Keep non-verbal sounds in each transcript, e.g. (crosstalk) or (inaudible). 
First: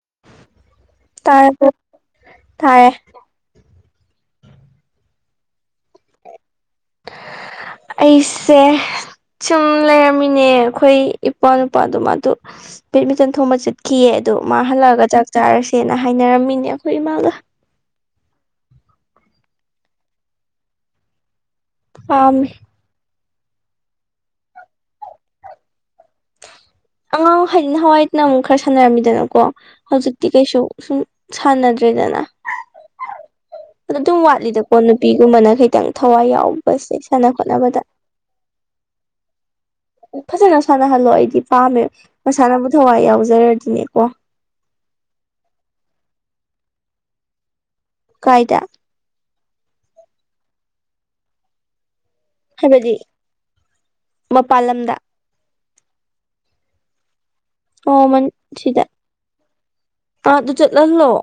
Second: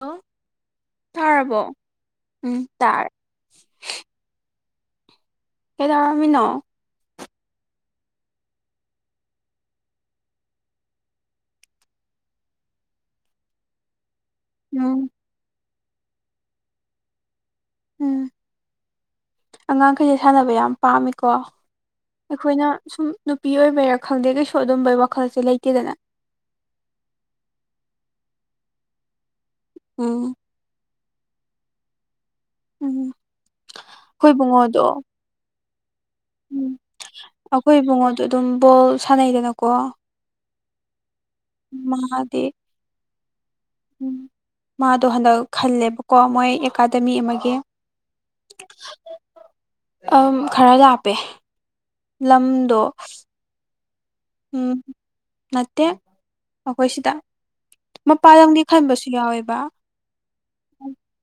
ꯑꯣ ꯇꯔ ꯇꯥꯔꯕꯣ ꯎꯝ ꯇꯔꯦ ꯇꯥꯔꯦ ꯀꯗ ꯅ ꯑꯩꯁꯦ ꯁꯨꯝ ꯂꯩꯔꯝꯃꯤꯅꯦ ꯑꯩꯈꯣꯏ ꯏꯄꯥ ꯅꯨꯄꯥꯗꯨꯣ ꯃꯥꯗꯨ ꯕꯦꯠꯃꯤꯟꯇꯟ ꯊꯣꯡꯕ ꯆꯠꯈꯤꯑ ꯑꯗꯨꯗ ꯃꯥ ꯎꯝ ꯍꯜꯂꯛꯑꯒ ꯆꯥꯛ ꯆꯥꯔꯁꯦꯅ ꯍꯥꯏꯅꯔꯝꯃꯤꯅꯦ ꯑꯩꯈꯣꯏ ꯏꯃꯥꯒ ꯎꯝ ꯑꯉꯥꯡꯈꯩꯁꯦ ꯁꯥꯟꯅꯕ ꯌꯥꯝ ꯄꯥꯝꯃꯤꯀꯣ ꯄꯥꯝꯃꯦ ꯑꯩꯈꯣꯏꯅ ꯁꯨꯝ ꯅꯨꯄꯤ ꯑꯣꯏꯕꯔꯥ ꯈꯪꯗꯦ ꯀꯩꯁꯨ ꯑꯗꯨꯝꯕꯩ ꯋꯥꯈꯜꯁꯦ ꯂꯩꯇꯦꯗꯅ ꯑꯉꯥꯡ ꯍꯥꯏꯗꯤ ꯍꯋꯥꯏꯅ ꯑꯃꯨꯛ ꯈꯔ ꯁꯥꯟꯅꯔꯝꯃꯤꯗꯅꯀꯣ ꯍꯧꯖꯤꯛꯇꯤ ꯎꯝ ꯀꯩꯁꯨ ꯁꯨꯝ ꯁꯥꯟꯅꯗ꯭ꯔꯦꯗꯅ ꯎꯝ ꯑ ꯑꯗꯨꯝ ꯑꯩꯈꯣꯏ ꯋꯥꯠꯂꯤꯗꯀꯣ ꯏꯕꯨꯡꯉꯣꯗꯣ ꯅꯨꯄꯤꯒꯨꯝꯕꯅ ꯀꯩ ꯎꯝ ꯑꯩꯈꯣꯏ ꯏꯕꯨꯡꯉꯣꯗꯣ ꯑꯗꯨꯝ ꯕꯣꯜ ꯁꯥꯟꯅꯩꯗꯅ ꯐꯖꯅ ꯁꯥꯟꯅꯍꯜꯂꯣ ꯑꯩꯗꯤ ꯄꯥꯝꯃꯦ ꯃꯥꯗꯤ ꯃꯁꯥꯅꯕꯨ ꯊꯋꯥꯏ ꯌꯥꯎꯖꯔꯗꯤꯅꯦꯀꯣ ꯎꯝ ꯃꯥꯗꯣ ꯍꯟꯗꯛ ꯈꯜꯂꯦꯕꯀꯣ ꯃꯣꯏ ꯑꯦꯀꯥꯗꯃꯤ ꯑꯃꯒꯤ ꯀꯥꯏꯗ ꯑ ꯈꯔ ꯂꯥꯞꯄꯦ ꯂꯝꯗꯣ ꯎꯝ ꯃꯄꯥꯜꯂꯝꯗ ꯅꯠꯇꯦ ꯑꯩꯈꯣꯏ ꯁꯤꯗ ꯑꯣ ꯃꯟ ꯃꯄꯥꯟ ꯂꯝꯒꯤ ꯁꯤꯗ ꯈꯟꯕꯁꯨ ꯌꯥꯎꯋꯦꯕ ꯑꯥ ꯑꯗꯨ ꯆꯠꯍꯜꯂꯣ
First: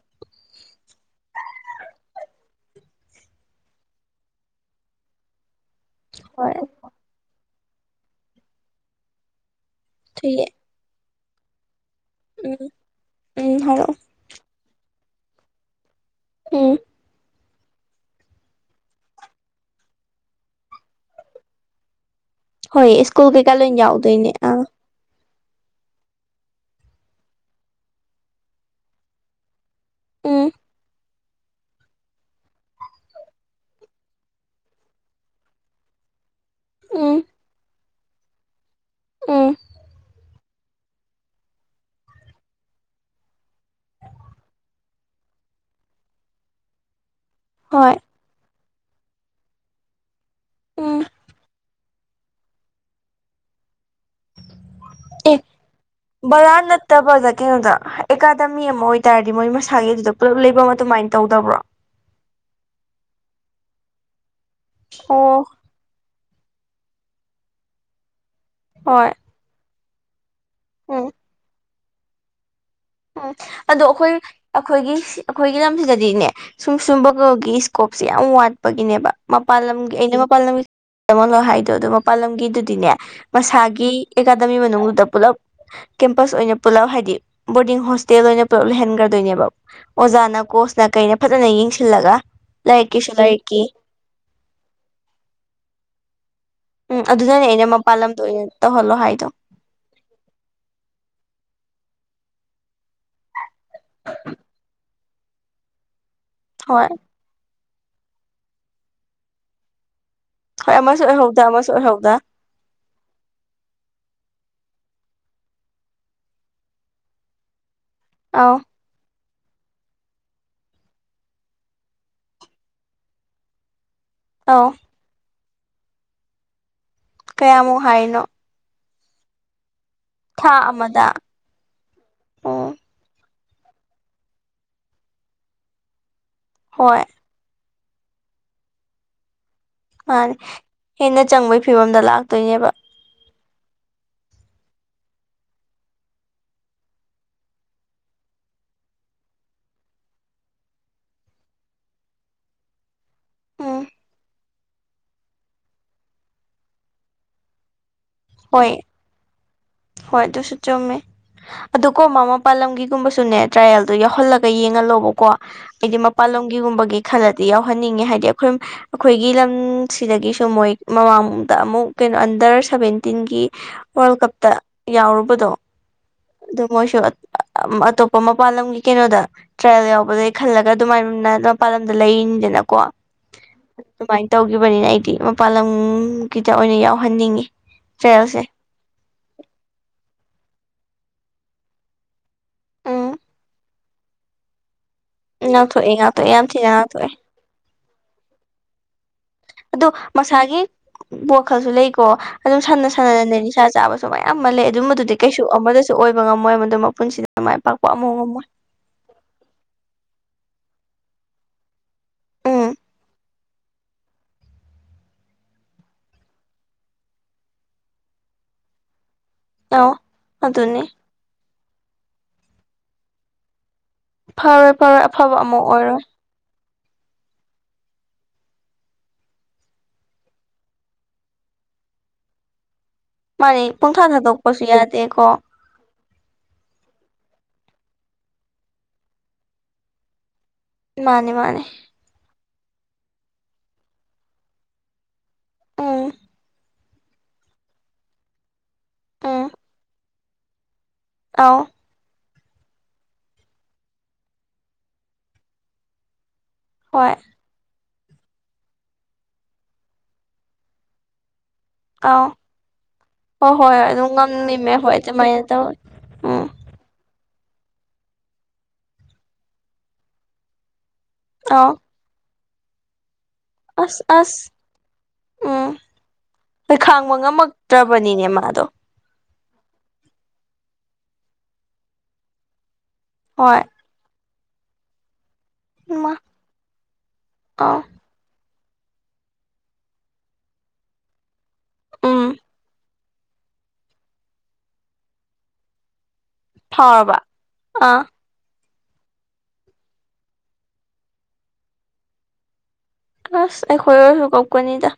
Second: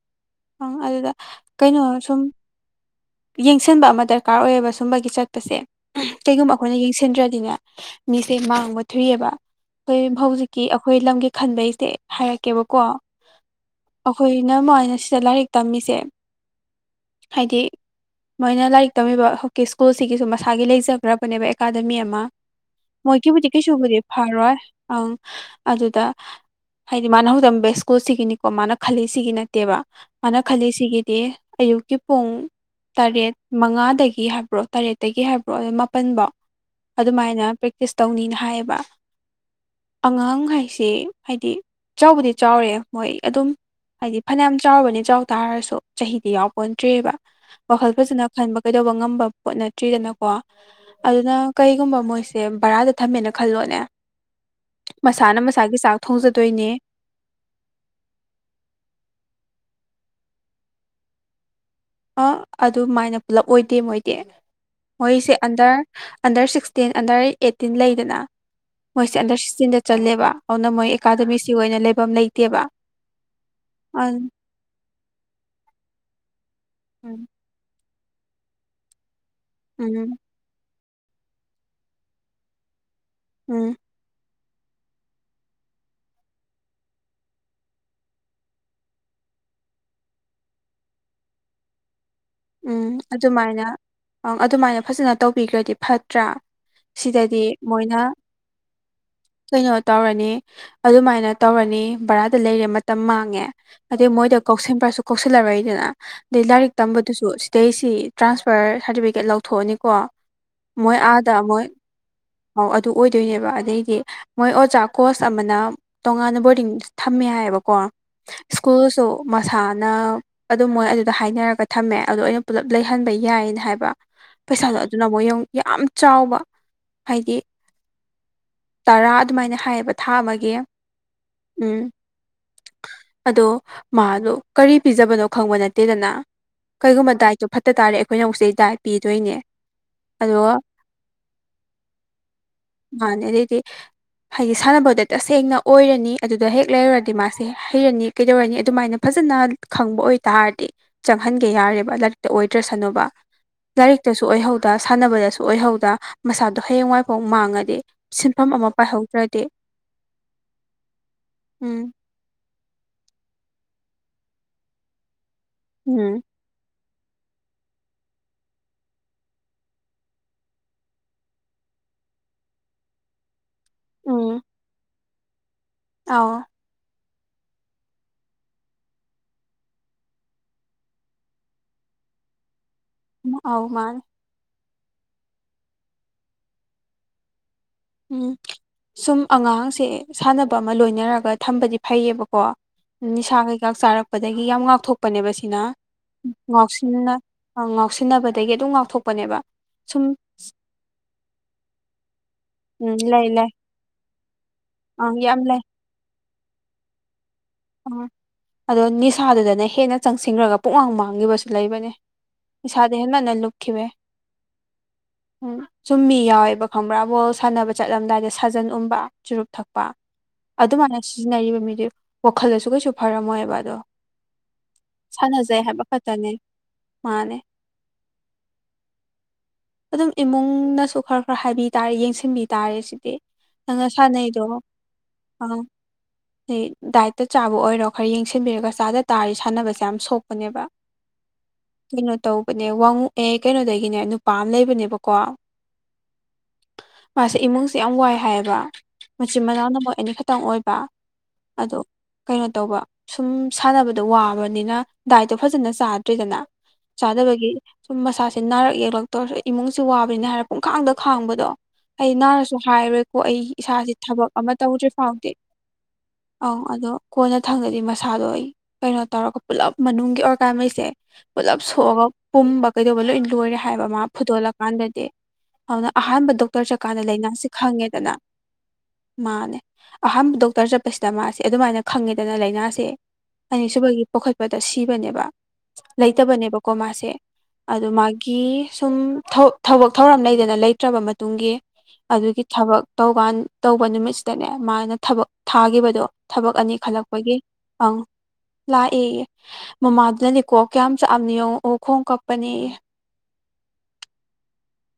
ꯑꯪ ꯑꯗꯨꯗ ꯀꯩꯅꯣ ꯁꯨꯝ ꯌꯦꯡꯁꯤꯟꯕ ꯑꯃ ꯗꯔꯀꯥꯔ ꯑꯣꯏꯌꯦꯕ ꯁꯨꯝꯕꯒꯤ ꯆꯠꯄꯁꯦ ꯀꯩꯒꯨꯝꯕ ꯍꯣꯏ ꯑꯩꯈꯣꯏꯅ ꯌꯦꯡꯁꯤꯟꯗ꯭ꯔꯗꯤꯅꯦ ꯃꯤꯁꯦ ꯃꯥꯡꯕ ꯊꯨꯏꯑꯕ ꯑꯩꯈꯣꯏ ꯊꯨꯏꯌꯦ ꯍꯧꯖꯤꯛꯀꯤ ꯑꯩꯈꯣꯏ ꯂꯝꯒꯤ ꯈꯟꯕꯩꯁꯦ ꯎꯝ ꯍꯥꯏꯔꯛꯀꯦꯕꯀꯣ ꯎꯝ ꯍꯥꯏꯔꯛꯑꯣ ꯑꯩꯈꯣꯏꯅ ꯃꯣꯏꯅ ꯁꯤꯗ ꯂꯥꯏꯔꯤꯛ ꯇꯝꯃꯤꯁꯦ ꯎꯝ ꯍꯥꯏꯗꯤ ꯃꯣꯏꯅ ꯂꯥꯏꯔꯤꯛ ꯇꯝꯃꯤꯕ ꯍꯧꯖꯤꯛꯀꯤ ꯁ꯭ꯀꯨꯜꯁꯤꯒꯤꯁꯨ ꯃꯁꯥꯒꯤ ꯂꯩꯖꯈ꯭ꯔꯕꯅꯦꯕ ꯑꯦꯀꯥꯗꯃꯤ ꯑꯃ ꯍꯣꯏ ꯁ꯭ꯀꯨꯜ ꯃꯣꯏꯒꯤꯕꯨꯗꯤ ꯀꯩꯀꯥ ꯂꯣꯏ ꯀꯩꯁꯨꯕꯨꯗꯤ ꯌꯥꯎꯗꯣꯏꯅꯦ ꯐꯔꯣꯏ ꯑꯥ ꯑꯪ ꯑꯗꯨꯗ ꯍꯥꯏꯗꯤ ꯃꯥꯅ ꯍꯧꯔꯝꯕ ꯁ꯭ꯀꯨꯜ ꯁꯤꯒꯤꯅꯤꯀꯣ ꯃꯥꯅ ꯈꯜꯂꯤ ꯁꯤꯒꯤ ꯅꯠꯇꯦꯕ ꯃꯥꯅ ꯎꯝ ꯈꯜꯂꯤ ꯁꯤꯒꯤꯗꯤ ꯑꯌꯨꯛꯀꯤ ꯄꯨꯡ ꯇꯔꯦꯠ ꯃꯉꯥꯗꯒꯤ ꯍꯥꯏꯕ꯭ꯔꯣ ꯇꯔꯦꯠꯇꯒꯤ ꯍꯥꯏꯕ꯭ꯔꯣ ꯑꯗꯨ ꯃꯥꯄꯜꯐꯧ ꯎꯝ ꯑꯗꯨꯃꯥꯏꯅ ꯄ꯭ꯔꯦꯛꯇꯤꯁ ꯇꯧꯅꯤꯅ ꯍꯥꯏꯌꯦꯕ ꯎꯝ ꯑꯉꯥꯡ ꯍꯥꯏ ꯁꯦ ꯍꯥꯏꯗꯤ ꯆꯥꯎꯕꯗꯤ ꯆꯥꯎꯔꯦ ꯃꯣꯏ ꯑꯗꯨꯝ ꯍꯥꯏꯗꯤ ꯐꯅꯌꯥꯝ ꯆꯥꯎꯨꯔꯕꯅꯤ ꯆꯥꯎ ꯇꯥꯔꯁꯨ ꯆꯍꯤꯗꯤ ꯌꯥꯎꯕ ꯄꯣꯟꯇꯔꯦꯕ ꯋꯥꯈꯜ ꯍꯣꯏ ꯐꯖꯅ ꯈꯟꯕ ꯀꯩꯗꯧꯕ ꯉꯝꯕ ꯄꯣꯠ ꯅꯠꯇ꯭ꯔꯤꯗꯅꯀꯣ ꯎꯝ ꯑꯗꯨꯅ ꯀꯩꯒꯨꯝꯕ ꯃꯣꯏꯁꯦ ꯕꯔꯥꯗ ꯊꯝꯃꯦꯅ ꯈꯜꯂꯣꯅꯦ ꯑꯦ ꯃꯁꯥꯅ ꯃꯁꯥꯒꯤ ꯆꯥꯛ ꯕꯔꯥ ꯊꯣꯡꯖꯗꯣꯏꯅꯦ ꯅꯠꯇꯕꯗ ꯀꯩꯅꯣꯗ ꯑꯦꯀꯥꯗꯃꯤ ꯑꯃ ꯑꯣꯏꯇꯥꯔꯗꯤ ꯃꯣꯏ ꯃꯁꯥꯒꯤ ꯑꯗꯨꯗ ꯄꯨꯂꯞ ꯂꯩꯕꯝ ꯑꯗꯨꯃꯥꯏꯅ ꯇꯧꯗꯕ꯭ꯔꯣ ꯑ ꯑꯗꯨꯃꯥꯏꯅ ꯄꯨꯂꯞ ꯑꯣꯏꯗꯦ ꯃꯣꯏꯗꯤ ꯃꯣꯏꯁꯦ ꯑꯣ under under sixteen under eighteen ꯂꯩꯗꯅ ꯍꯣꯏ ꯃꯣꯏꯁꯦ ꯑꯟꯗꯔ ꯁꯤꯛꯁꯇꯤꯟꯗ ꯆꯜꯂꯦꯕ ꯑꯗꯨꯅ ꯃꯣꯏ ꯎꯝ ꯑꯦꯀꯥꯗꯃꯤꯁꯤ ꯑꯣꯏꯅ ꯂꯩꯐꯝ ꯂꯩꯇꯦꯕ ꯎꯝ ꯑꯗꯣ ꯑ ꯑꯩꯈꯣꯏ ꯑꯩꯈꯣꯏꯒꯤ ꯑꯩꯈꯣꯏꯒꯤ ꯂꯝꯁꯤꯗꯗꯤꯅꯦ ꯁꯨꯝ ꯎꯝ ꯁꯨꯝꯕꯒꯤ ꯀꯣꯞꯁꯦ ꯌꯥꯝ ꯋꯥꯠꯄꯒꯤꯅꯦꯕ ꯃꯄꯥꯜ ꯎꯝ ꯂꯝꯒꯤ ꯑꯩꯅ ꯃꯄꯥꯜ ꯂꯝꯒꯤ ꯇꯝꯃꯜꯂꯣ ꯍꯥꯏꯗꯣ ꯑꯗꯣ ꯃꯄꯥꯜ ꯂꯝꯒꯤꯗꯨꯗꯤꯅꯦ ꯎꯝ ꯃꯁꯥꯒꯤ ꯑꯦꯀꯥꯗꯃꯤ ꯃꯅꯨꯡꯗꯨꯗ ꯄꯨꯜꯂꯞ ꯀꯦꯝꯄꯁ ꯑꯣꯏꯅ ꯄꯨꯂꯞ ꯍꯥꯏꯗꯤ ꯕꯣꯔꯗꯤꯡ ꯍꯣꯁꯇꯦꯜ ꯑꯣꯏꯅ ꯄꯨꯂꯞ ꯂꯩꯍꯟꯈ꯭ꯔꯗꯣꯏꯅꯦꯕ ꯑꯣꯖꯥꯅ ꯀꯣꯁꯅ ꯀꯩꯅ ꯐꯖꯅ ꯌꯦꯡꯁꯤꯜꯂꯒ ꯎꯝ ꯂꯥꯏꯔꯤꯛꯀꯤꯁꯨ ꯂꯥꯏꯔꯤꯛꯀꯤ ꯑꯗꯨꯃꯥꯏꯅ ꯑꯪ ꯑꯗꯨꯃꯥꯏꯅ ꯐꯖꯅ ꯇꯧꯕꯤꯈ꯭ꯔꯗꯤ ꯐꯠꯇ꯭ꯔ ꯎꯝ ꯁꯤꯗꯗꯤ ꯑꯗꯨꯅꯅꯦ ꯑꯩꯅ ꯃꯄꯥꯟ ꯂꯝꯗ ꯑꯣꯏꯅ ꯇꯧꯍꯜꯂꯣ ꯍꯥꯏꯗꯣ ꯀꯩꯅꯣ ꯇꯧꯔꯅꯤ ꯑꯗꯨꯃꯥꯏꯅ ꯇꯧꯔꯅꯤ ꯕꯔꯥꯗ ꯂꯩꯔꯦ ꯃꯇꯝ ꯃꯥꯡꯉꯦ ꯑꯗꯩ ꯃꯣꯏꯗ ꯀꯧꯁꯟꯕ꯭ꯔꯁꯨ ꯀꯧꯁꯤꯜꯂꯔꯣꯏꯗꯅ ꯑꯗꯩ ꯂꯥꯏꯔꯤꯛ ꯍꯣꯏ ꯇꯝꯕꯗꯨꯁꯨ ꯁꯤꯗꯩꯁꯤ ꯇ꯭ꯔꯥꯟꯁꯐꯔ ꯁꯥꯔꯇꯤꯐꯤꯀꯦꯠ ꯂꯧꯊꯣꯛꯑꯅꯤꯀꯣ ꯍꯣꯏ ꯃꯣꯏ ꯑꯃꯁꯨ ꯑꯥꯗ ꯑꯣꯏꯍꯧꯗ ꯃꯣꯏ ꯑꯃꯁꯨ ꯑꯣꯏꯍꯧꯗ ꯑ ꯑꯗꯨ ꯑꯣꯏꯗꯣꯏꯅꯦꯕ ꯑꯗꯩꯗꯤ ꯃꯣꯏ ꯑꯣꯖꯥ ꯀꯣꯁ ꯑꯃꯅ ꯇꯣꯉꯥꯟꯅ ꯕꯣꯔꯗꯤꯡ ꯊꯝꯃꯦ ꯍꯥꯏꯌꯦꯕꯀꯣ ꯑꯧ ꯁ꯭ꯀꯨꯜꯁꯨ ꯃꯁꯥꯅ ꯑꯗꯨꯝ ꯃꯣꯏ ꯑꯗꯨꯗ ꯍꯥꯏꯅꯔꯒ ꯊꯝꯃꯦ ꯑꯗꯣ ꯑꯩꯅ ꯄꯨꯜꯂꯞ ꯂꯩꯍꯟꯕ ꯌꯥꯏꯌꯦꯅ ꯍꯥꯏꯕ ꯑꯧ ꯄꯩꯁꯥꯗꯣ ꯑꯗꯨꯅ ꯑꯃꯨꯛ ꯌꯦꯡꯉꯨ ꯌꯥꯝ ꯆꯥꯎꯕ ꯍꯥꯏꯗꯤ ꯀꯌꯥꯃꯨꯛ ꯍꯥꯏꯔꯤꯅꯣ ꯇꯔꯥ ꯑꯗꯨꯃꯥꯏꯅ ꯍꯥꯏꯌꯦꯕ ꯊꯥ ꯑꯃꯒꯤ ꯎꯝ ꯎꯝ ꯑꯗꯣ ꯃꯥꯗꯣ ꯀꯔꯤ ꯄꯤꯖꯕꯅꯣ ꯈꯪꯕ ꯅꯠꯇꯦꯗꯅ ꯍꯣꯏ ꯀꯩꯒꯨꯝꯕ ꯗꯥꯏꯠꯇꯨ ꯐꯠꯇ ꯇ ꯇꯥꯔꯦ ꯑꯩꯈꯣꯏꯅ ꯍꯧꯖꯤꯛ ꯗꯥꯏꯠ ꯄꯤꯗꯣꯏꯅꯦ ꯃꯥꯅꯦ ꯑꯗꯨꯒ ꯍꯦꯟꯅ ꯆꯪꯕꯒꯤ ꯐꯤꯕꯝꯗ ꯂꯥꯛꯇꯣꯏꯅꯦꯕ ꯃꯥꯅꯦ (unintelligible) ꯍꯥꯏꯗꯤ ꯁꯥꯟꯅꯕꯗ ꯇꯁꯦꯡꯅ ꯑꯣꯏꯔꯅꯤ ꯑꯗꯨꯗ ꯍꯦꯛ ꯂꯩꯔꯨꯔꯗꯤ ꯃꯥꯁꯦ ꯍꯩꯔꯅꯤ ꯀꯩꯗꯧꯔꯅꯤ ꯑꯗꯨꯃꯥꯏꯅ ꯐꯖꯅ꯫ ꯅ ꯈꯪꯕ ꯑꯣꯏꯇꯥꯔꯗꯤ ꯆꯪꯍꯟꯒꯦ ꯌꯥꯔꯦꯕ ꯂꯥꯛꯇ ꯑꯣꯏꯗ꯭ꯔꯁꯅꯨꯕ꯫ ꯎꯝ ꯂꯥꯏꯔꯤꯛꯇꯁꯨ ꯑꯣꯏꯍꯧꯗ ꯁꯥꯟꯅꯕꯗꯁꯨ ꯑꯣꯏꯍꯧꯗ ꯃꯁꯥꯗꯣ ꯍꯌꯦꯡꯋꯥꯏꯐꯥꯎ ꯃꯥꯡꯉꯗꯤ꯫ ꯁꯤꯟꯐꯝ ꯍꯣꯏ ꯑꯃ ꯄꯥꯏꯍꯧꯗ꯭ꯔꯦ꯫ ꯍꯣꯏ ꯑꯗꯨꯁꯨ ꯆꯨꯝꯃꯦ ꯎꯝ ꯑꯗꯨꯀꯣ ꯃꯃꯣ꯫ ꯃꯄꯥꯜ ꯂꯝꯒꯤꯒꯨꯝꯕꯁꯨꯅꯦ ꯇ꯭ꯔꯥꯏꯌꯦꯜꯗꯨ ꯌꯥꯎꯍꯜꯂꯒ ꯌꯦꯡꯍꯜꯂꯣꯕꯀꯣ ꯍꯥꯏꯗꯤ ꯎꯝ ꯃꯄꯥꯜ ꯂꯝꯒꯤꯒꯨꯝꯕꯒꯤ꯫ ꯈꯜꯂꯗꯤ ꯌꯥꯎꯍꯟꯅꯤꯡꯉꯦ ꯍꯥꯏꯗꯤ ꯑꯩꯈꯣꯏ ꯑꯩꯈꯣꯏꯒꯤ ꯂꯝꯁꯤꯗꯒꯤꯁꯨ ꯃꯣꯏ ꯃꯃꯥꯡꯗ ꯑꯃꯨꯛ꯫ ꯑꯟꯗꯔ ꯁꯚꯦꯟꯇꯤꯟꯒꯤ꯫ ꯋꯥꯔꯜ ꯎꯝ ꯀꯞꯇ ꯌꯥꯎꯔꯨꯕꯗꯣ ꯑꯧ ꯑꯗꯨ ꯃꯣꯏꯁꯨ꯫ ꯑꯇꯣꯞꯄ ꯃꯄꯜ ꯂꯝꯒꯤ ꯀꯩꯅꯣꯗ ꯇ꯭ꯔꯥꯏꯌꯦꯜ ꯌꯥꯎꯕꯗꯩ ꯈꯜꯂꯒ ꯑꯗꯨꯃꯥꯏꯅ ꯃꯄꯥꯥꯟ ꯂꯝꯗ ꯂꯩꯅꯤ꯫ (unintelligible) ꯅꯀꯣ ꯑꯧ ꯃꯥꯅꯦ꯫ ꯕꯅꯤꯅ ꯑꯩꯗꯤ ꯃꯄꯥꯟ ꯂꯝꯒꯤꯗ ꯑꯣꯏꯅ ꯌꯥꯎꯍꯟꯅꯤꯡꯉꯤ꯫ ꯎꯝ ꯇ꯭ꯔꯥꯌꯦꯜꯁꯦ ꯁꯨꯝ ꯑꯉꯥꯡꯁꯦ ꯁꯥꯟꯅꯕ ꯑꯃ ꯂꯣꯏꯅꯔꯒ ꯊꯝꯕꯗꯤ ꯐꯩꯌꯦꯕꯀꯣ꯫ ꯎꯝ ꯅꯤꯁꯥ ꯀꯩꯀꯥ ꯆꯥꯔꯛꯄꯗꯒꯤ ꯌꯥꯝ ꯉꯥꯛꯊꯣꯛ꯫ ꯄꯅꯦꯕ ꯁꯤꯅ ꯉꯥꯛꯊꯣꯛꯑꯦ ꯉꯥꯛꯊꯣꯛꯑꯦ ꯌꯥꯝ ꯊꯤꯅ ꯉꯥꯛꯊꯣꯛꯑꯦ ꯉꯥꯎꯁꯤꯟꯅ ꯉꯥꯎꯁꯤꯟꯅꯕꯗꯒꯤ ꯑꯗꯨꯝ ꯉꯥꯎꯊꯣꯛ꯫ ꯑꯥꯗꯣ ꯃꯁꯥꯒꯤ ꯋꯥꯈꯜꯁꯨ ꯂꯩꯀꯣ ꯑꯗꯨꯝ ꯁꯟꯅ ꯎꯝ ꯂꯩ ꯁꯅꯅꯅꯦ ꯂꯩ ꯅꯤꯁꯥ ꯆꯥꯕꯁꯨ꯫ ꯁꯨ ꯃꯌꯥꯝꯑꯝꯂꯩ ꯑꯗꯨꯝꯕꯗꯨꯗꯤ ꯑꯪ ꯌꯥꯝ ꯀꯩꯁꯨ ꯂꯩ ꯑꯃꯗꯁꯨ ꯑꯣꯏꯕ ꯉꯝꯃꯣꯏ ꯃꯗꯨ ꯃꯄꯨꯟꯁꯤꯗꯁꯨ꯫ ꯑ ꯑꯗꯣ ꯅꯤꯁꯥꯗꯨꯗꯅ ꯍꯦꯟꯅ ꯆꯪꯁꯤꯟꯈ꯭ꯔꯒ꯫ ꯄꯨꯡꯃꯥꯡ ꯃꯥꯡꯈꯤꯕꯁꯨ ꯂꯩꯕꯅꯦ ꯎꯝ ꯅꯤꯁꯥꯗ ꯍꯦ ꯃꯟꯅ ꯂꯨꯞꯈꯤꯕꯩ꯫ ꯎꯝ ꯆꯨꯝ ꯃꯤ ꯌꯥꯎꯋꯦꯕ ꯈꯪꯕ꯭ꯔꯥ ꯕꯣꯜ ꯁꯥꯟꯅꯕ ꯆꯠꯂꯝꯗꯥꯏꯗ ꯁꯥꯖꯟ ꯎꯨꯝꯕ꯫ ꯆꯨꯔꯨꯞ ꯊꯛꯄ ꯑꯧ ꯑꯗꯨꯅꯤ ꯑꯗꯨꯃꯥꯏꯅ ꯁꯤꯖꯤꯟꯅꯔꯤꯕ ꯃꯤꯗꯣ ꯋꯥꯈꯜꯗꯁꯨ ꯀꯩꯁꯨ ꯐꯔꯝꯃꯣꯏꯕ ꯑꯗꯣ꯫ ꯐꯔꯣꯏ ꯐꯔꯣꯏ ꯑꯐꯕ ꯑꯃ ꯁꯥꯟꯅꯖꯩ ꯍꯥꯏꯕ ꯑꯣꯏꯔꯣꯏ꯫ ꯈꯛꯇꯅꯦ ꯃꯥꯅꯦ꯫ ꯑꯗꯨꯝ ꯏꯃꯨꯡꯅꯁꯨ ꯈꯔ ꯈꯔ ꯍꯥꯏꯕꯤ ꯇꯥꯔꯦ ꯌꯦꯡꯁꯤꯟꯕꯤ ꯇꯥꯔꯦ ꯁꯤ꯫ ꯃꯥꯅꯤ ꯑꯗꯥ ꯄꯨꯡꯊꯥ ꯁꯥꯟꯅꯩꯗꯣ ꯊꯥꯗꯣꯛꯄꯁꯨ ꯌꯥꯗꯦꯀꯣ ꯑꯥ꯫ ꯗꯥꯏꯠꯇ ꯆꯥꯕ ꯑꯣꯏꯔꯣ ꯈꯔ ꯌꯦꯡꯁꯤꯟꯕꯤꯔꯒ ꯆꯥꯗ ꯇꯥꯔꯤ ꯁꯥꯟꯅꯕꯁꯦ ꯌꯥꯝ ꯁꯣꯛ꯫ ꯄꯅꯦꯕ ꯃꯥꯅꯤ ꯃꯥꯅꯤ ꯀꯩꯅꯣ ꯇꯧꯕꯅꯦ ꯋꯥꯡꯉꯨ ꯑꯦ ꯀꯩꯅꯣꯗꯒꯤꯅꯦ ꯅꯨ꯫ ꯄꯥ ꯑꯝ ꯂꯩꯕꯅꯦꯕꯀꯣ꯫ ꯑꯥ꯫ ꯃꯥꯁꯦ ꯏꯃꯨꯡꯁꯦ ꯌꯥꯝ ꯋꯥꯏ ꯍꯥꯏꯌꯦꯕ ꯃꯆꯤꯟ ꯎꯝ ꯃꯅꯥꯎꯅ ꯑꯃꯨꯢ ꯑꯥꯅꯤ ꯈꯛꯇꯪ ꯑꯣꯏꯕ꯫ ꯑꯧ ꯑꯗꯣ꯫ ꯀꯩꯅꯣ ꯇꯧꯕ ꯁꯨꯝ ꯁꯥꯟꯅꯕꯗꯣ ꯋꯥꯕꯅꯤꯅ ꯗꯥꯏꯠꯇꯣ ꯐꯖꯅ ꯆꯥꯗ꯭ꯔꯤꯗꯅ꯫ ꯍꯣꯏ ꯆꯥꯗꯕꯒꯤ ꯁꯨꯝ ꯃꯁꯥꯁꯦ ꯅꯥꯔꯛ ꯌꯦꯛꯂꯛ꯫ ꯇꯧꯔꯛ ꯏꯃꯨꯡꯁꯦ ꯋꯥꯕꯅꯤ ꯍꯥꯏꯔ ꯄꯨꯡꯈꯥꯡꯗ ꯈꯥꯡꯕꯗꯣ꯫ ꯑꯩ ꯑꯧ ꯅꯔꯥꯅꯁꯨ ꯍꯥꯏꯔꯣꯏꯀꯣ ꯑꯩ ꯍꯣꯏ ꯍꯣꯏ ꯏꯁꯥꯥꯁꯦ ꯑꯗꯨꯝ ꯊꯕꯛ ꯑꯃ ꯉꯝꯃꯤꯃꯦ ꯇꯧꯗ꯭ꯔꯤ ꯍꯣꯏ ꯐꯥꯎꯗꯤ꯫ ꯑꯗꯨꯃꯥꯏꯅ ꯇꯧꯋꯤ ꯎꯝ ꯑꯧ ꯑꯗꯣ ꯀꯣꯟꯅ ꯊꯪꯗꯗꯤ ꯃꯁꯥꯗꯣ ꯑꯩ ꯀꯩꯅꯣ ꯇꯧꯔꯒ ꯄꯨꯂꯞ ꯃꯅꯨꯡꯒꯤ ꯑꯣꯔꯒꯥꯟ ꯃꯩꯁꯦ꯫ ꯄꯨꯂꯞ ꯑꯧ ꯁꯣꯛꯑꯒ ꯄꯨꯝꯕ ꯀꯩꯗꯧꯕ ꯂꯣꯏ ꯂꯣꯏꯔꯦ ꯍꯥꯏꯕ ꯃꯥ꯫ ꯑꯁ ꯑꯁ ꯐꯨꯗꯣꯂꯛꯀꯥꯟꯗꯗꯤ ꯎꯝ ꯑꯗꯨꯅ ꯑꯍꯥꯟꯕ ꯗꯣꯛꯇꯔ ꯍꯣꯏ ꯆꯠꯀꯥꯟꯗ ꯈꯥꯡꯕ ꯂꯥꯏꯅꯥꯁꯤ ꯈꯪꯉꯦꯗꯅ꯫ ꯉꯝꯃꯛꯇ꯭ꯔꯕꯅꯤꯅꯦ ꯃꯥꯗꯣ ꯃꯥꯅꯦ ꯑꯍꯥꯟꯕ ꯗꯣꯛꯇꯔ ꯆꯠ꯫ ꯁꯤꯗ ꯃꯥꯁꯦ ꯑꯗꯨꯃꯥꯏꯅ ꯈꯪꯉꯦꯗꯅ ꯂꯥꯏꯅꯥꯁꯦ ꯍꯣꯏ ꯑꯅꯤꯁꯨꯕꯒꯤ ꯄꯣꯛꯈꯠꯄꯗ ꯁꯤꯕꯅꯦꯕꯪ ꯏꯃꯥ ꯂꯩꯇꯕꯅꯦꯕꯀꯣ ꯃꯥꯁꯦ ꯑꯧ ꯑꯗꯨ ꯃꯥꯒꯤ꯫ ꯁꯨꯝ ꯊꯕꯛ ꯊꯕꯛ ꯊꯧꯔꯝ ꯂꯩꯗꯅ ꯂꯩꯇ꯭ꯔꯕ ꯃꯇꯨꯡꯒꯤ꯫ ꯎꯝ ꯑꯗꯨꯒꯤ ꯊꯕꯛ ꯇꯧꯀꯥꯟ ꯇꯧꯕ ꯅꯨꯃꯤꯠꯁꯤꯗꯅꯦ ꯃꯥꯅ ꯊꯕꯛ ꯊꯥꯈꯤꯕꯗꯣ꯫ ꯊꯕꯛ ꯑꯅꯤ ꯐꯥꯎꯔꯕ ꯈꯜꯂꯛꯄꯒꯤ ꯑꯪ꯫ ꯑꯥ ꯂꯥꯛꯑꯦꯌꯦ ꯃꯃꯥꯗꯨꯅꯅꯦꯀꯣ ꯀꯌꯥꯝ ꯆꯛꯑꯝꯅꯤ ꯌꯦꯡꯉꯣ ꯑꯣꯛꯈꯣꯡ ꯀꯞꯄꯅꯦꯌꯦ꯫ ꯑꯁ ꯑꯩꯈꯣꯏ ꯑꯣꯏꯔꯁꯨ ꯀꯞꯀꯅꯤꯗ꯫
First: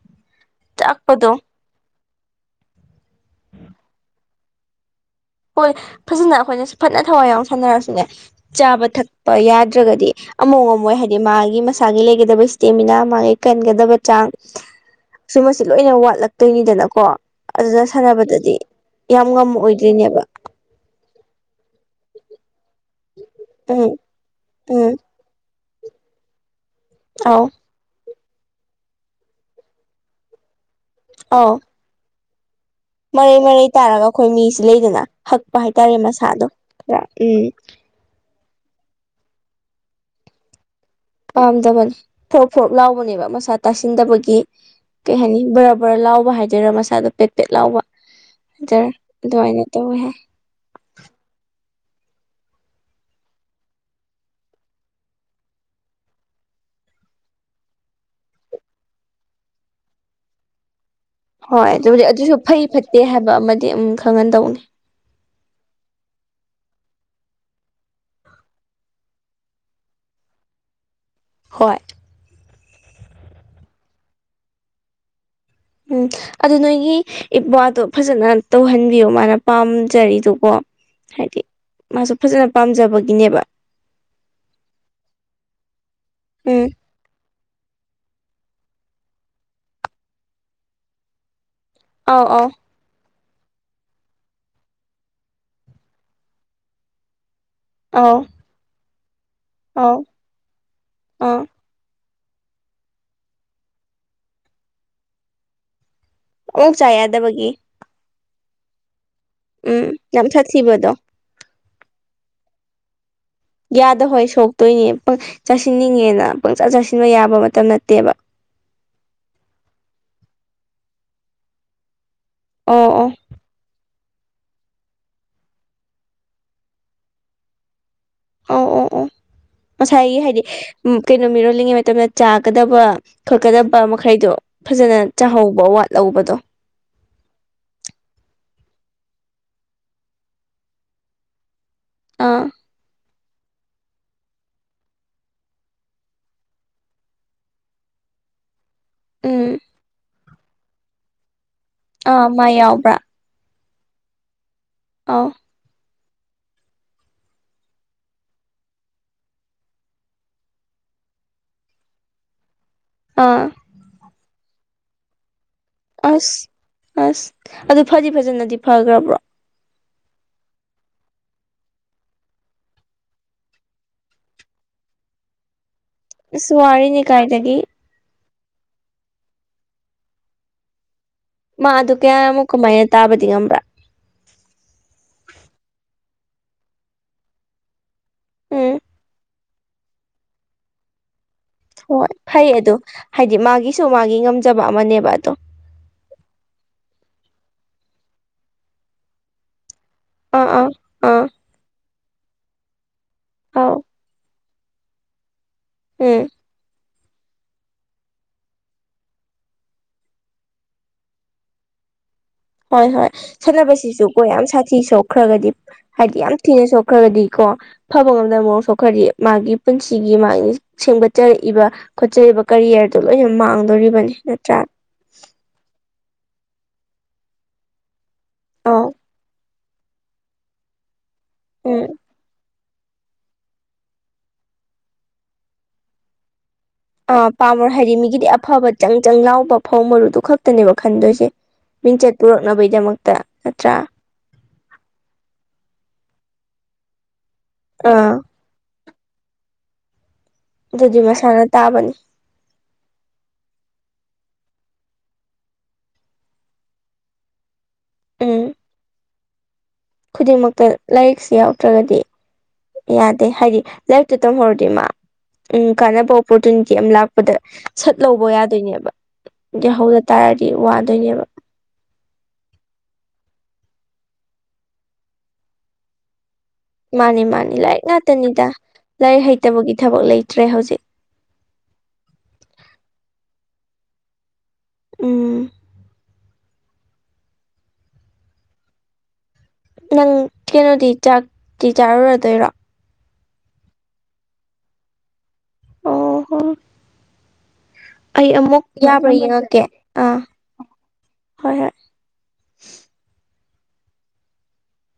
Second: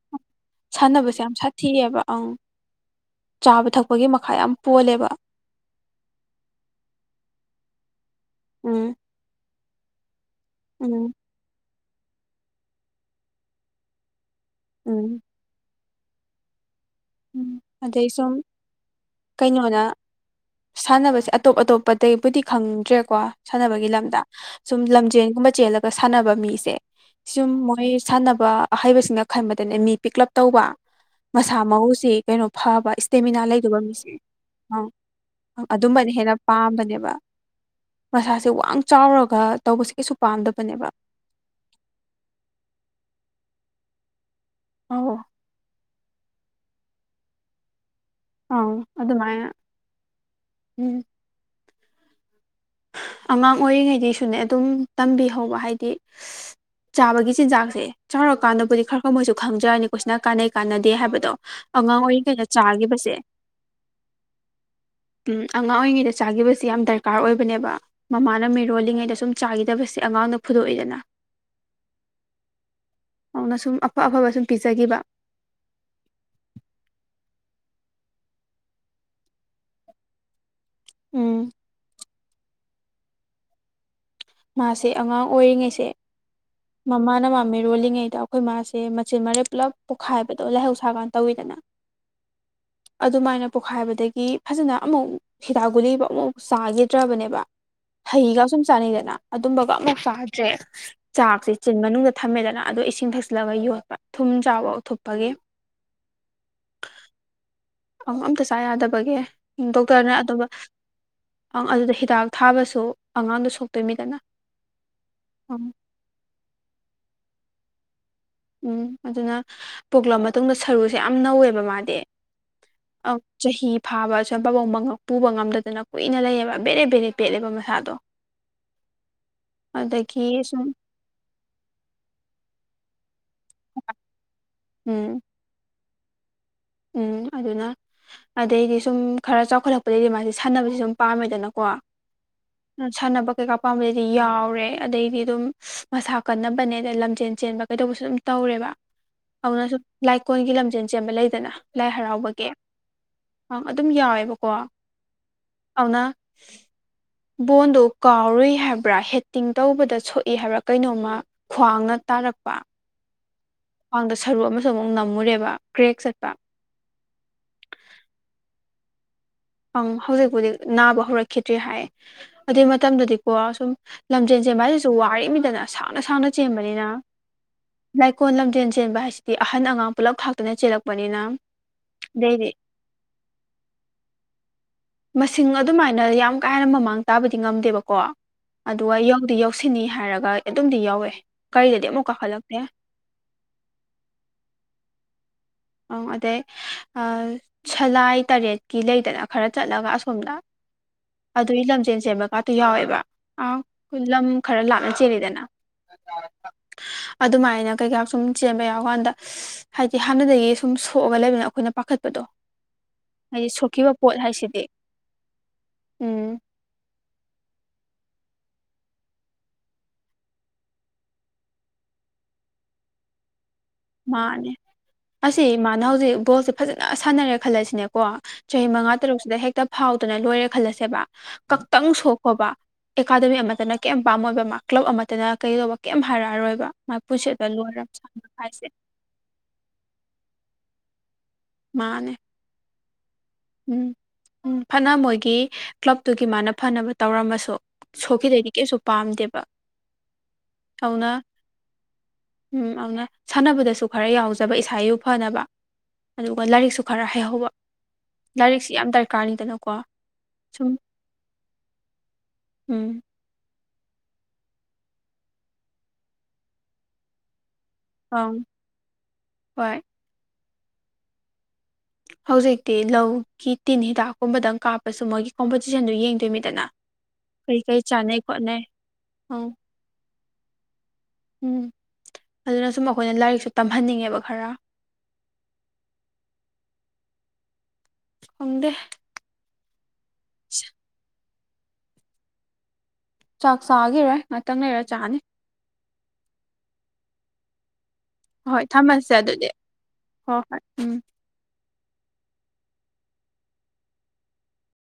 ꯁꯥꯟꯅꯕꯁꯦ ꯆꯥꯛꯄꯗꯣ ꯌꯥꯝ ꯁꯥꯊꯤꯑꯦꯕ ꯑꯪ ꯆꯥꯕ ꯊꯛꯄꯒꯤ ꯃꯈꯥ ꯌꯥꯝ ꯄꯣꯜꯂꯦꯕ꯫ ꯍꯣꯏ ꯐꯖꯅ ꯑꯩꯈꯣꯏꯅꯁꯨ ꯐꯖꯅ ꯊꯋꯥꯏ ꯌꯥꯎ ꯁꯥꯟꯅꯔꯁꯨꯅꯦ ꯆꯥꯕ ꯎꯝ ꯊꯛꯄ ꯌꯥꯗ꯫ ꯅꯠꯇ꯭ꯔꯒꯗꯤ ꯑꯃꯨꯛ ꯉꯝꯃꯣꯏ ꯎꯝ ꯍꯥꯏꯗꯤ ꯃꯥꯒꯤ ꯃꯁꯥꯒꯤ ꯂꯩꯒꯗꯕ ꯏꯁꯇꯦꯃꯤꯅꯥ ꯃꯥꯒꯤ ꯀꯟꯒꯗꯕ ꯆꯥꯡ꯫ ꯎꯝ ꯁꯨꯝꯕꯁꯤ ꯂꯣꯏꯅ ꯋꯥꯠꯂꯛꯇꯣꯏꯅꯤꯗꯅꯀꯣ ꯎꯝ ꯑꯗꯨꯅ ꯑꯗꯩ ꯁꯨꯝ ꯁꯥꯟꯅꯕꯗꯗꯤ ꯌꯥꯝ ꯀꯩꯅꯣꯅ ꯉꯝꯃꯑꯣꯏꯗꯣꯏꯅꯦꯕ ꯁꯥꯟꯅꯕꯁꯦ ꯑꯇꯣꯞ ꯑꯇꯣꯞꯄꯇꯩꯩꯕꯨꯗꯤ ꯈꯪꯗ꯭ꯔꯦꯀꯣ ꯁꯥꯟꯅꯕꯒꯤ ꯎꯝ ꯂꯝꯗ ꯁꯨꯝ ꯎꯝ ꯂꯝꯖꯦꯜꯒꯨꯝꯕ ꯆꯦꯜꯂ ꯑꯗꯨꯒ ꯁꯥꯟꯅꯕ ꯃꯤꯁꯦ ꯑꯧ ꯁꯨꯝ ꯃꯣꯏ ꯁꯥꯟꯅꯕ ꯑꯍꯩꯕꯁꯤꯡꯅ ꯈꯟꯕꯗꯅꯦ ꯃꯤ ꯄꯤꯛꯂꯞ ꯇꯧꯕ ꯑꯧ ꯃꯁꯥ ꯃꯎꯁꯤ ꯀꯩꯅꯣ ꯐꯕ ꯃꯔꯩ ꯏꯁꯇꯦꯃꯤꯅꯥ ꯃꯔꯩ ꯂꯩꯗꯧꯕ ꯇꯥꯔꯒ ꯃꯤꯁꯦ ꯑꯩꯈꯣꯏ ꯃꯤꯁꯤ ꯑꯪ ꯂꯩꯗꯅ ꯍꯛꯄ ꯑ ꯍꯥꯏꯇꯥꯔꯦ ꯑꯗꯨꯝꯕꯅ ꯍꯦꯟꯅ ꯃꯁꯥꯗꯣ ꯈꯔ ꯄꯥꯝꯕꯅꯦꯕ ꯎꯝ ꯃꯁꯥꯁꯦ ꯋꯥ ꯆꯥꯎꯔꯒ ꯇꯧꯕꯁꯦ ꯀꯩꯁꯨ ꯄꯥꯝꯗꯕꯅꯦꯕ ꯄꯥꯝꯗꯕꯅꯤ ꯐꯣꯔꯣꯛ ꯐꯣꯔꯣꯛ ꯂꯥꯎꯕꯅꯦꯕ ꯃꯁꯥ ꯇꯥꯁꯤꯟꯗꯕꯒꯤ ꯀꯩ ꯑꯧ ꯍꯥꯏꯅꯤ ꯕ ꯕꯔ ꯂꯥꯎꯕ ꯍꯥꯏꯖꯔꯥ ꯃꯁꯥꯗ ꯄꯦꯛ ꯄꯦꯠ ꯂꯥꯎꯕ ꯑꯗꯨꯗ ꯑꯗꯨꯃꯥꯏꯅ ꯇꯧꯍꯦ ꯎꯝ ꯑꯉꯥꯡ ꯑꯣꯏꯔꯤꯉꯩꯗꯒꯤꯁꯨꯅꯦ ꯑꯗꯨꯝ ꯇꯝꯕꯤꯍꯧꯕ ꯍꯥꯏꯗꯤ ꯆꯥꯕꯒꯤ ꯆꯤꯟꯖꯥꯛꯁꯦ ꯆꯥꯎꯔꯀꯥꯟꯗꯕꯨꯗꯤ ꯈꯔ ꯈꯔ ꯃꯣꯏꯁꯨ ꯈꯪꯖꯔꯅꯤꯀꯣꯏꯁꯤꯅ ꯀꯥꯟꯅꯩ ꯀꯥꯟꯅꯗ ꯍꯥꯏꯗꯣ ꯍꯣꯏ ꯑꯉꯥꯡ ꯑꯗꯨꯕꯨꯗꯤ ꯑꯗꯨꯁꯨ ꯑꯣꯏꯔꯤꯩꯅ ꯆꯥ ꯐꯩ ꯐꯠꯇꯦ ꯍꯥꯏꯕ ꯑꯃꯗꯤ ꯑꯗꯨꯝ ꯈꯪꯍꯟꯗꯧꯅꯤ ꯎꯝ ꯑꯉꯥꯡ ꯑꯣꯏꯔꯤꯉꯩꯗ ꯆꯥꯈꯤꯕꯁꯤ ꯌꯥꯝ ꯗꯔꯀꯥꯔ ꯑꯣꯏꯕ ꯅꯦꯕ ꯃꯃꯥꯅ ꯃꯤꯔꯣꯜꯂꯤꯉꯩꯗ ꯁꯨꯝ ꯆꯥꯈꯤꯗꯕꯁꯦ ꯑꯉꯥꯡꯅ ꯐꯨꯗꯣꯛꯏꯗꯅ ꯍꯣꯏ ꯑꯗꯨꯅ ꯁꯨꯝ ꯑꯐ ꯑꯐꯕ ꯁꯨꯝ ꯄꯤꯖꯈꯤꯕ ꯎꯝ ꯑꯗꯨ ꯅꯣꯏꯒꯤ ꯏꯕꯥꯗꯣ ꯐꯖꯅ ꯇꯧꯍꯟꯕꯤꯌꯣ ꯃꯥꯅ ꯄꯥꯝꯖꯔꯤꯗꯨꯀꯣ ꯎꯝ ꯍꯥꯏꯗꯤ ꯃꯥꯁꯨ ꯐꯖꯅ ꯄꯥꯝꯖꯕꯒꯤꯅꯦꯕ ꯃꯥꯁꯦ ꯑꯉꯥꯡ ꯑꯣꯏꯔꯤꯉꯩꯁꯦ ꯎꯝ ꯃꯃꯥꯅ ꯃꯃꯤ ꯔꯣꯜꯂꯤꯉꯩꯗ ꯑꯩꯈꯣꯏ ꯃꯥꯁꯦ ꯃꯆꯤꯟ ꯃꯔꯦ ꯄꯨꯂꯞ ꯄꯣꯛꯈꯥꯏꯕꯗꯣ ꯂꯥꯏꯍꯧꯁꯥ ꯀꯥꯟꯅ ꯇꯧꯋꯤꯗꯅ ꯑꯥꯎ ꯑꯥꯎ ꯑꯗꯨꯃꯥꯏꯅ ꯄꯣꯛꯈꯥꯏꯕꯗꯒꯤ ꯐꯖꯅ ꯑꯃꯨꯛ ꯍꯤꯗ ꯒꯨꯂꯤꯕ ꯑꯃꯨꯐꯥꯎ ꯆꯥꯈꯤꯗ꯭ꯔꯕꯅꯦꯕ ꯑꯧ ꯍꯩꯒ ꯁꯨꯝ ꯆꯥꯅꯩꯗꯅ ꯑꯗꯨꯝꯕꯒ ꯑꯧ ꯑꯃꯨꯛ ꯆꯥꯗ꯭ꯔꯦ ꯑꯥ ꯆꯥꯛꯁꯦ ꯆꯤꯟ ꯃꯅꯨꯡꯗ ꯊꯝꯃꯦꯗꯅ ꯑꯗꯨꯗ ꯏꯁꯤꯡ ꯊꯛꯆꯤꯜꯂꯒ ꯌꯣꯠꯄ ꯊꯨꯝ ꯆꯥꯎꯕ ꯎꯊꯨꯞꯄꯒꯤ ꯎ ꯆꯗꯕꯒꯤ ꯑꯝꯇ ꯆꯥ ꯌꯥꯗꯕꯒꯦ ꯎꯝ ꯗꯣꯛꯇꯔꯅ ꯌꯥꯝ ꯑꯗꯨꯪ ꯁꯥꯊꯤꯕꯗꯣ ꯑꯗꯨꯗ ꯍꯤꯗꯥꯛ ꯊꯥꯕꯁꯨ ꯑꯉꯥꯡꯗꯣ ꯌꯥꯗ ꯁꯣꯛꯇꯣꯏꯃꯤꯗꯅ ꯍꯣꯏ ꯁꯣꯛꯇꯣꯏꯅꯦ ꯑꯪ ꯆꯥꯁꯤꯟꯅꯤꯡꯉꯦꯅ ꯄꯪꯆꯥ ꯆꯥꯁꯤꯟꯕ ꯌꯥꯕ ꯃꯇꯝ ꯅꯠꯇꯦꯕ ꯎꯝ ꯑꯗꯨꯅ ꯄꯣꯛꯂꯛꯑ ꯃꯇꯨꯡꯗ ꯁꯔꯨꯁꯦ ꯌꯥꯝ ꯅꯧꯋꯦꯕ ꯃꯥꯗꯤ ꯑꯣ ꯑꯣ ꯑ ꯆꯍꯤꯍꯤ ꯐꯥꯕ ꯑꯝ ꯄꯥꯕꯣꯡ ꯄꯨꯕ ꯉꯝꯗꯗꯅ ꯀꯨꯏꯅ ꯂꯩꯌꯦꯕ ꯕꯦꯔꯦ ꯕꯦꯔꯦ ꯄꯦꯠꯂꯦꯕ ꯃꯁꯥꯗꯣ ꯑꯣ ꯑꯣ ꯑꯣ (unintelligible) ꯉꯁꯥꯏꯒꯤ ꯑꯗꯒꯤ ꯍꯥꯏꯗꯤ ꯁꯨꯝ ꯀꯩꯅꯣ ꯃꯤꯔꯣꯜꯂꯤꯉꯩ ꯃꯇꯝꯗ ꯆꯥꯒꯗꯕ ꯈꯛꯀꯗꯕ ꯃꯈꯩꯗꯣ ꯐꯖꯅ ꯎꯝ ꯆꯥꯍꯧꯕ ꯋꯥꯠꯍꯧꯕꯗꯣ ꯎꯝ ꯑꯗꯨꯅ ꯑꯗꯩꯗꯤ ꯁꯨꯝ ꯈꯔ ꯆꯥꯎꯈꯠꯂꯛꯄꯗꯒꯤꯩꯗꯤ ꯃꯥꯁꯦ ꯁꯥꯟꯅꯕꯁꯤ ꯁꯨꯝ ꯄꯥꯝꯃꯦꯗꯅꯀꯣ ꯑ ꯑꯥ ꯁꯥꯟꯅꯕ ꯀꯩꯀꯥ ꯄꯥꯝꯕꯗꯩꯗꯤ ꯌꯥꯎꯔꯦ ꯑꯗꯩꯗꯤ ꯑꯗꯨꯝ ꯃꯁꯥ ꯀꯟꯅꯕꯅꯦ ꯑꯗ ꯂꯝꯖꯦꯟ ꯆꯦꯟꯕ ꯀꯩꯗꯧꯕꯁꯨ ꯑꯗꯨꯝ ꯇꯧ ꯍꯧꯔꯦꯕ ꯎꯝ ꯑꯗꯨꯅ ꯁꯨꯝ ꯂꯥꯏꯀꯣꯟꯜꯒꯤ ꯂꯝꯖꯦꯜ ꯆꯦꯟꯕ ꯂꯩꯗꯅ ꯑꯥ ꯃꯥ ꯌꯥꯎꯕ꯭ꯔꯥ ꯑꯪ ꯑꯗꯨꯝ ꯌꯥꯎꯋꯦꯕꯀꯣ ꯑ ꯊꯅ ꯕꯣꯟꯗꯣ ꯀꯥꯎꯔꯨꯏ ꯍꯥꯏꯕ꯭ꯔꯥ ꯍꯦꯠꯇꯤꯡ ꯇꯧꯕꯗ ꯁꯣꯛꯏ ꯍꯥꯏꯕ꯭ꯔꯥ ꯀꯩꯅꯣꯝꯃ ꯈ꯭ꯋꯥꯡꯅ ꯇꯥꯔꯛꯄ ꯑꯥ ꯃꯃꯥꯡꯗ ꯁꯔꯨ ꯑꯃꯁꯨ ꯑꯃꯨꯛ ꯅꯝꯃꯨꯔꯦꯕ ꯀ꯭ꯔꯦꯛ ꯆꯠꯄ ꯑꯁ ꯑꯁ ꯑꯗꯨ ꯐꯗꯤ ꯐꯖꯅꯗꯤ ꯐꯈ꯭ꯔꯕ꯭ꯔꯣ ꯪ ꯍꯧꯖꯤꯛꯄꯨꯗꯤ ꯅꯥꯕ ꯍꯧꯔꯛꯈꯤꯗ꯭ꯔꯤ ꯍꯥꯏ ꯑꯗꯨꯏ ꯃꯇꯝꯗꯗꯤꯀꯣ ꯁꯨꯝ ꯂꯝꯖꯦꯟꯁꯦ ꯑꯩꯁꯨ ꯋꯥꯔꯤꯃꯤꯗꯅ ꯁꯥꯡꯅ ꯁꯥꯡꯅ ꯑꯁ ꯆꯦꯟꯕꯅꯤꯅ ꯋꯥꯔꯤꯅꯤ ꯀꯥꯏꯗꯒꯤ ꯂꯥꯏꯛ ꯏꯀꯣꯟ ꯂꯝꯖꯦꯟ ꯆꯦꯟꯕ ꯍꯥꯏꯁꯤꯗꯤ ꯑꯍꯟ ꯑꯉꯥꯡ ꯄꯨꯂꯞ ꯊꯥꯛꯇꯅ ꯆꯦꯜꯂꯛꯄ ꯃꯥ ꯑꯗꯨ ꯀꯌꯥꯃꯨꯛ ꯀꯃꯥꯏꯅ ꯇꯥꯕꯗꯤ ꯉꯝꯕ꯭ꯔꯥ ꯃꯁꯤꯡ ꯑꯗꯨꯃꯥꯏꯅ ꯌꯥꯝ ꯀꯥ ꯍꯦꯟꯅ ꯃꯃꯥꯡ ꯇꯥꯕꯗꯤ ꯉꯝꯗꯦꯕꯀꯣ ꯎꯝ ꯑꯗꯨꯒ ꯌꯧꯗꯤ ꯌꯧ ꯁꯤꯅꯤ ꯍꯥꯏꯔꯒ ꯑꯗꯨꯝꯗꯤ ꯌꯥꯎꯋꯦ ꯍꯣꯏ ꯐꯩ ꯑꯗꯣ ꯍꯥꯏꯗꯤ ꯃꯥꯒꯤꯁꯨ ꯃꯥꯒꯤ ꯉꯝꯖꯕ ꯑꯃꯅꯦꯕ ꯑꯗꯣ ꯑꯪ ꯑꯗꯩ ꯁꯂꯥꯏ ꯇꯔꯦꯠꯀꯤ ꯂꯩꯗꯅ ꯈꯔ ꯆꯠꯂꯒ ꯑ ꯁꯣꯝꯅ ꯑꯥ ꯑꯥ ꯑꯥ ꯑꯗꯨꯒꯤ ꯂꯝꯖꯦꯟ ꯁꯦꯝꯦꯟꯕꯀꯥꯇꯣ ꯌꯥꯎꯋꯦꯕ ꯑ ꯑꯥꯎ ꯈꯨꯂꯝ ꯈꯔ ꯂꯥꯞꯅ ꯆꯦꯜꯂꯤꯗꯅ ꯎꯝ ꯑꯗꯨꯃꯥꯏꯅ ꯀꯩꯀꯥ ꯁꯨꯝ ꯆꯦꯟꯕ ꯌꯥꯎꯕꯀꯥꯟꯗ ꯍꯥꯏꯗꯤ ꯍꯥꯟꯅꯗꯒꯤ ꯁꯨꯝ ꯁꯣꯛꯑꯒ ꯂꯩꯕꯅꯤꯅ ꯑꯩꯈꯣꯏꯅ ꯄꯥꯈꯠ ꯍꯣꯏ ꯍꯣꯏ ꯁꯥꯟꯅꯕꯁꯤꯁꯨ ꯄꯣꯠ ꯀꯣ ꯌꯥꯝ ꯍꯥꯏꯁꯤꯗꯤ ꯁꯥꯊꯤ ꯁꯣꯛꯈ꯭ꯔꯒꯗꯤ ꯍꯥꯏꯗꯤ ꯎꯝ ꯌꯥꯝ ꯊꯤꯅ ꯁꯣꯛꯈ꯭ꯔꯒꯗꯤꯀꯣ ꯐꯕ ꯃꯛꯁꯨ ꯈꯔꯤ ꯃꯥꯒꯤ ꯄꯨꯟꯁꯤꯒꯤ ꯃꯥꯒꯤ ꯁꯦꯝꯒꯠꯆꯔꯛꯏꯕ ꯈꯣꯠꯆꯔꯤꯕ ꯀꯔꯤꯌꯔꯗꯣ ꯂꯣꯏꯅ ꯃꯥꯡ ꯃꯥꯅꯦ ꯑꯁꯤ ꯏꯃꯅ ꯍꯧꯖꯤꯛ ꯕꯣꯜꯁꯦ ꯐꯖꯅ ꯁꯥꯟꯅꯔꯦ ꯈꯜꯂꯁꯤꯅꯦꯀꯣ ꯆꯍꯤ ꯑꯧ ꯃꯉꯥ ꯇꯔꯨꯛꯁꯤꯗ ꯍꯦꯛꯇ ꯐꯥꯎꯗꯅ ꯂꯣꯏꯔꯦ ꯈꯜꯂꯁꯦꯕ ꯈꯛꯇꯪ ꯎꯝ ꯁꯣꯛꯈꯣꯕ ꯑꯦꯀꯥꯗꯃꯤ ꯑꯃꯠꯇꯅ ꯀꯔꯤꯝ ꯄꯥꯝꯃꯣꯏꯕ ꯃꯥ ꯀ꯭ꯂꯕ ꯑꯃꯇꯅ ꯀꯩꯗꯧꯕ ꯀꯩꯝ ꯍꯥꯏꯔꯛꯑꯔꯣꯏꯕ ꯃꯥ ꯑꯥ ꯄꯨꯁꯦ ꯇꯂꯨ ꯄꯥꯝꯃꯔꯣꯏ ꯑꯔꯝ ꯍꯥꯏꯗꯤ ꯃꯤꯒꯤꯗꯤ ꯑꯐꯕ ꯆꯪ ꯆꯪ ꯂꯥꯎꯕ ꯐꯧ ꯃꯔꯨꯗꯨ ꯈꯛꯇꯅꯦꯕ ꯈꯟꯗꯣꯏꯁꯦ ꯃꯥꯅꯦ ꯃꯤꯡꯆꯠ ꯄꯨꯔꯛꯅꯕꯒꯤꯗꯃꯛꯇ ꯎꯝ ꯎꯝ ꯐꯅ ꯃꯣꯏꯒꯤ ꯀ꯭ꯂꯞꯇꯨꯒꯤ ꯃꯥꯅ ꯐꯅꯕ ꯇꯧꯔꯝꯃꯁꯨ ꯑꯥ ꯁꯣꯛꯈꯤꯗꯩꯗꯤ ꯀꯩꯁꯨ ꯄꯥꯝꯗꯦꯕ ꯑꯗꯨꯗꯤ ꯑꯗꯨꯅ ꯃꯁꯥꯅ ꯇꯥꯕꯅꯤ ꯎꯝ ꯑꯗꯨꯅ ꯁꯥꯟꯅꯕꯗꯁꯨ ꯈꯔ ꯌꯥꯎꯖꯩ ꯐꯖꯕ ꯏꯁꯥꯕꯨ ꯐꯅꯕ ꯑꯗꯨꯒ ꯂꯥꯏꯔꯤꯛꯁꯨ ꯈꯔ ꯍꯩꯍꯧꯕ ꯎꯝ ꯂꯥꯏꯔꯤꯛꯁꯤ ꯌꯥꯝ ꯗꯔꯀꯥꯔ ꯀꯥꯔꯤ ꯇꯅꯀꯣ ꯈꯨꯗꯤꯡꯃꯛꯇ ꯂꯥꯏꯔꯤꯛꯁꯤ ꯌꯥꯎꯗ꯭ꯔꯒꯗꯤ ꯎꯝ ꯌꯥꯗꯦ ꯍꯥꯏꯗꯤ ꯂꯥꯏꯐꯇ ꯇꯝꯍꯧꯔꯗꯤ ꯏ ꯃꯥ ꯎꯝ ꯀꯥꯟꯅꯕ ꯑꯣꯄꯣꯔꯆꯨꯅꯤꯇꯤ ꯑꯃ ꯂꯥꯛꯄꯗ ꯁꯠ ꯂꯧꯕ ꯑꯪ ꯌꯥꯗꯣꯏꯅꯦꯕ ꯍꯣꯏ ꯌꯥꯍꯧꯗ ꯇꯥꯔꯗꯤ ꯋꯥꯗꯣꯏꯅꯦꯕ ꯍꯧꯖꯤꯛꯇꯤ ꯂꯧꯒꯤ ꯇꯤꯟ ꯍꯤꯗꯥꯛꯀꯨꯝꯕꯗꯪ ꯀꯥꯞꯄꯁꯨ ꯃꯣꯏꯒꯤ ꯀꯣꯝꯄꯣꯇꯤꯁꯟꯗꯨ ꯌꯦꯡꯗꯣꯏ ꯃꯤꯠ ꯃꯥꯅꯤ ꯃꯥꯅꯤ ꯂꯥꯏꯔꯤꯛ ꯉꯥꯛꯇꯅꯤꯗ ꯈꯣꯠꯅꯩ ꯂꯥꯏꯔꯤꯛ ꯑꯪ ꯍꯩꯇꯕꯒꯤ ꯊꯕꯛ ꯂꯩꯇ꯭ꯔꯦ ꯍꯧꯖꯤꯛ ꯎꯝ ꯑꯗꯨꯅ ꯁꯨꯝ ꯑꯩꯈꯣꯏꯅ ꯂꯥꯏꯔꯤꯛꯁꯨ ꯇꯝꯍꯟꯅꯤꯡꯉꯦꯕ ꯈꯔ ꯎꯝ ꯑꯣꯗ ꯅꯪ ꯀꯩꯅꯣꯗꯤ ꯆꯥꯛꯇꯤ ꯆꯥꯔꯨꯔꯗꯣꯏꯔꯣ ꯆꯥꯛ ꯆꯥꯈꯤꯔꯣꯏ ꯉꯥꯛꯇꯪ ꯂꯩꯔ ꯆꯥꯅꯤ ꯑꯣ ꯍꯣ ꯑꯩ ꯑꯃꯨꯛ ꯍꯣꯏ ꯌꯥꯕ꯭ꯔꯥ ꯊꯝꯃꯁꯦ ꯑꯗꯨꯗꯤ ꯌꯦꯡꯉꯛꯀꯦ ꯑꯥ ꯍꯣꯏ ꯍꯣꯏ ꯎꯝ ꯍꯣꯏ ꯍꯣꯏ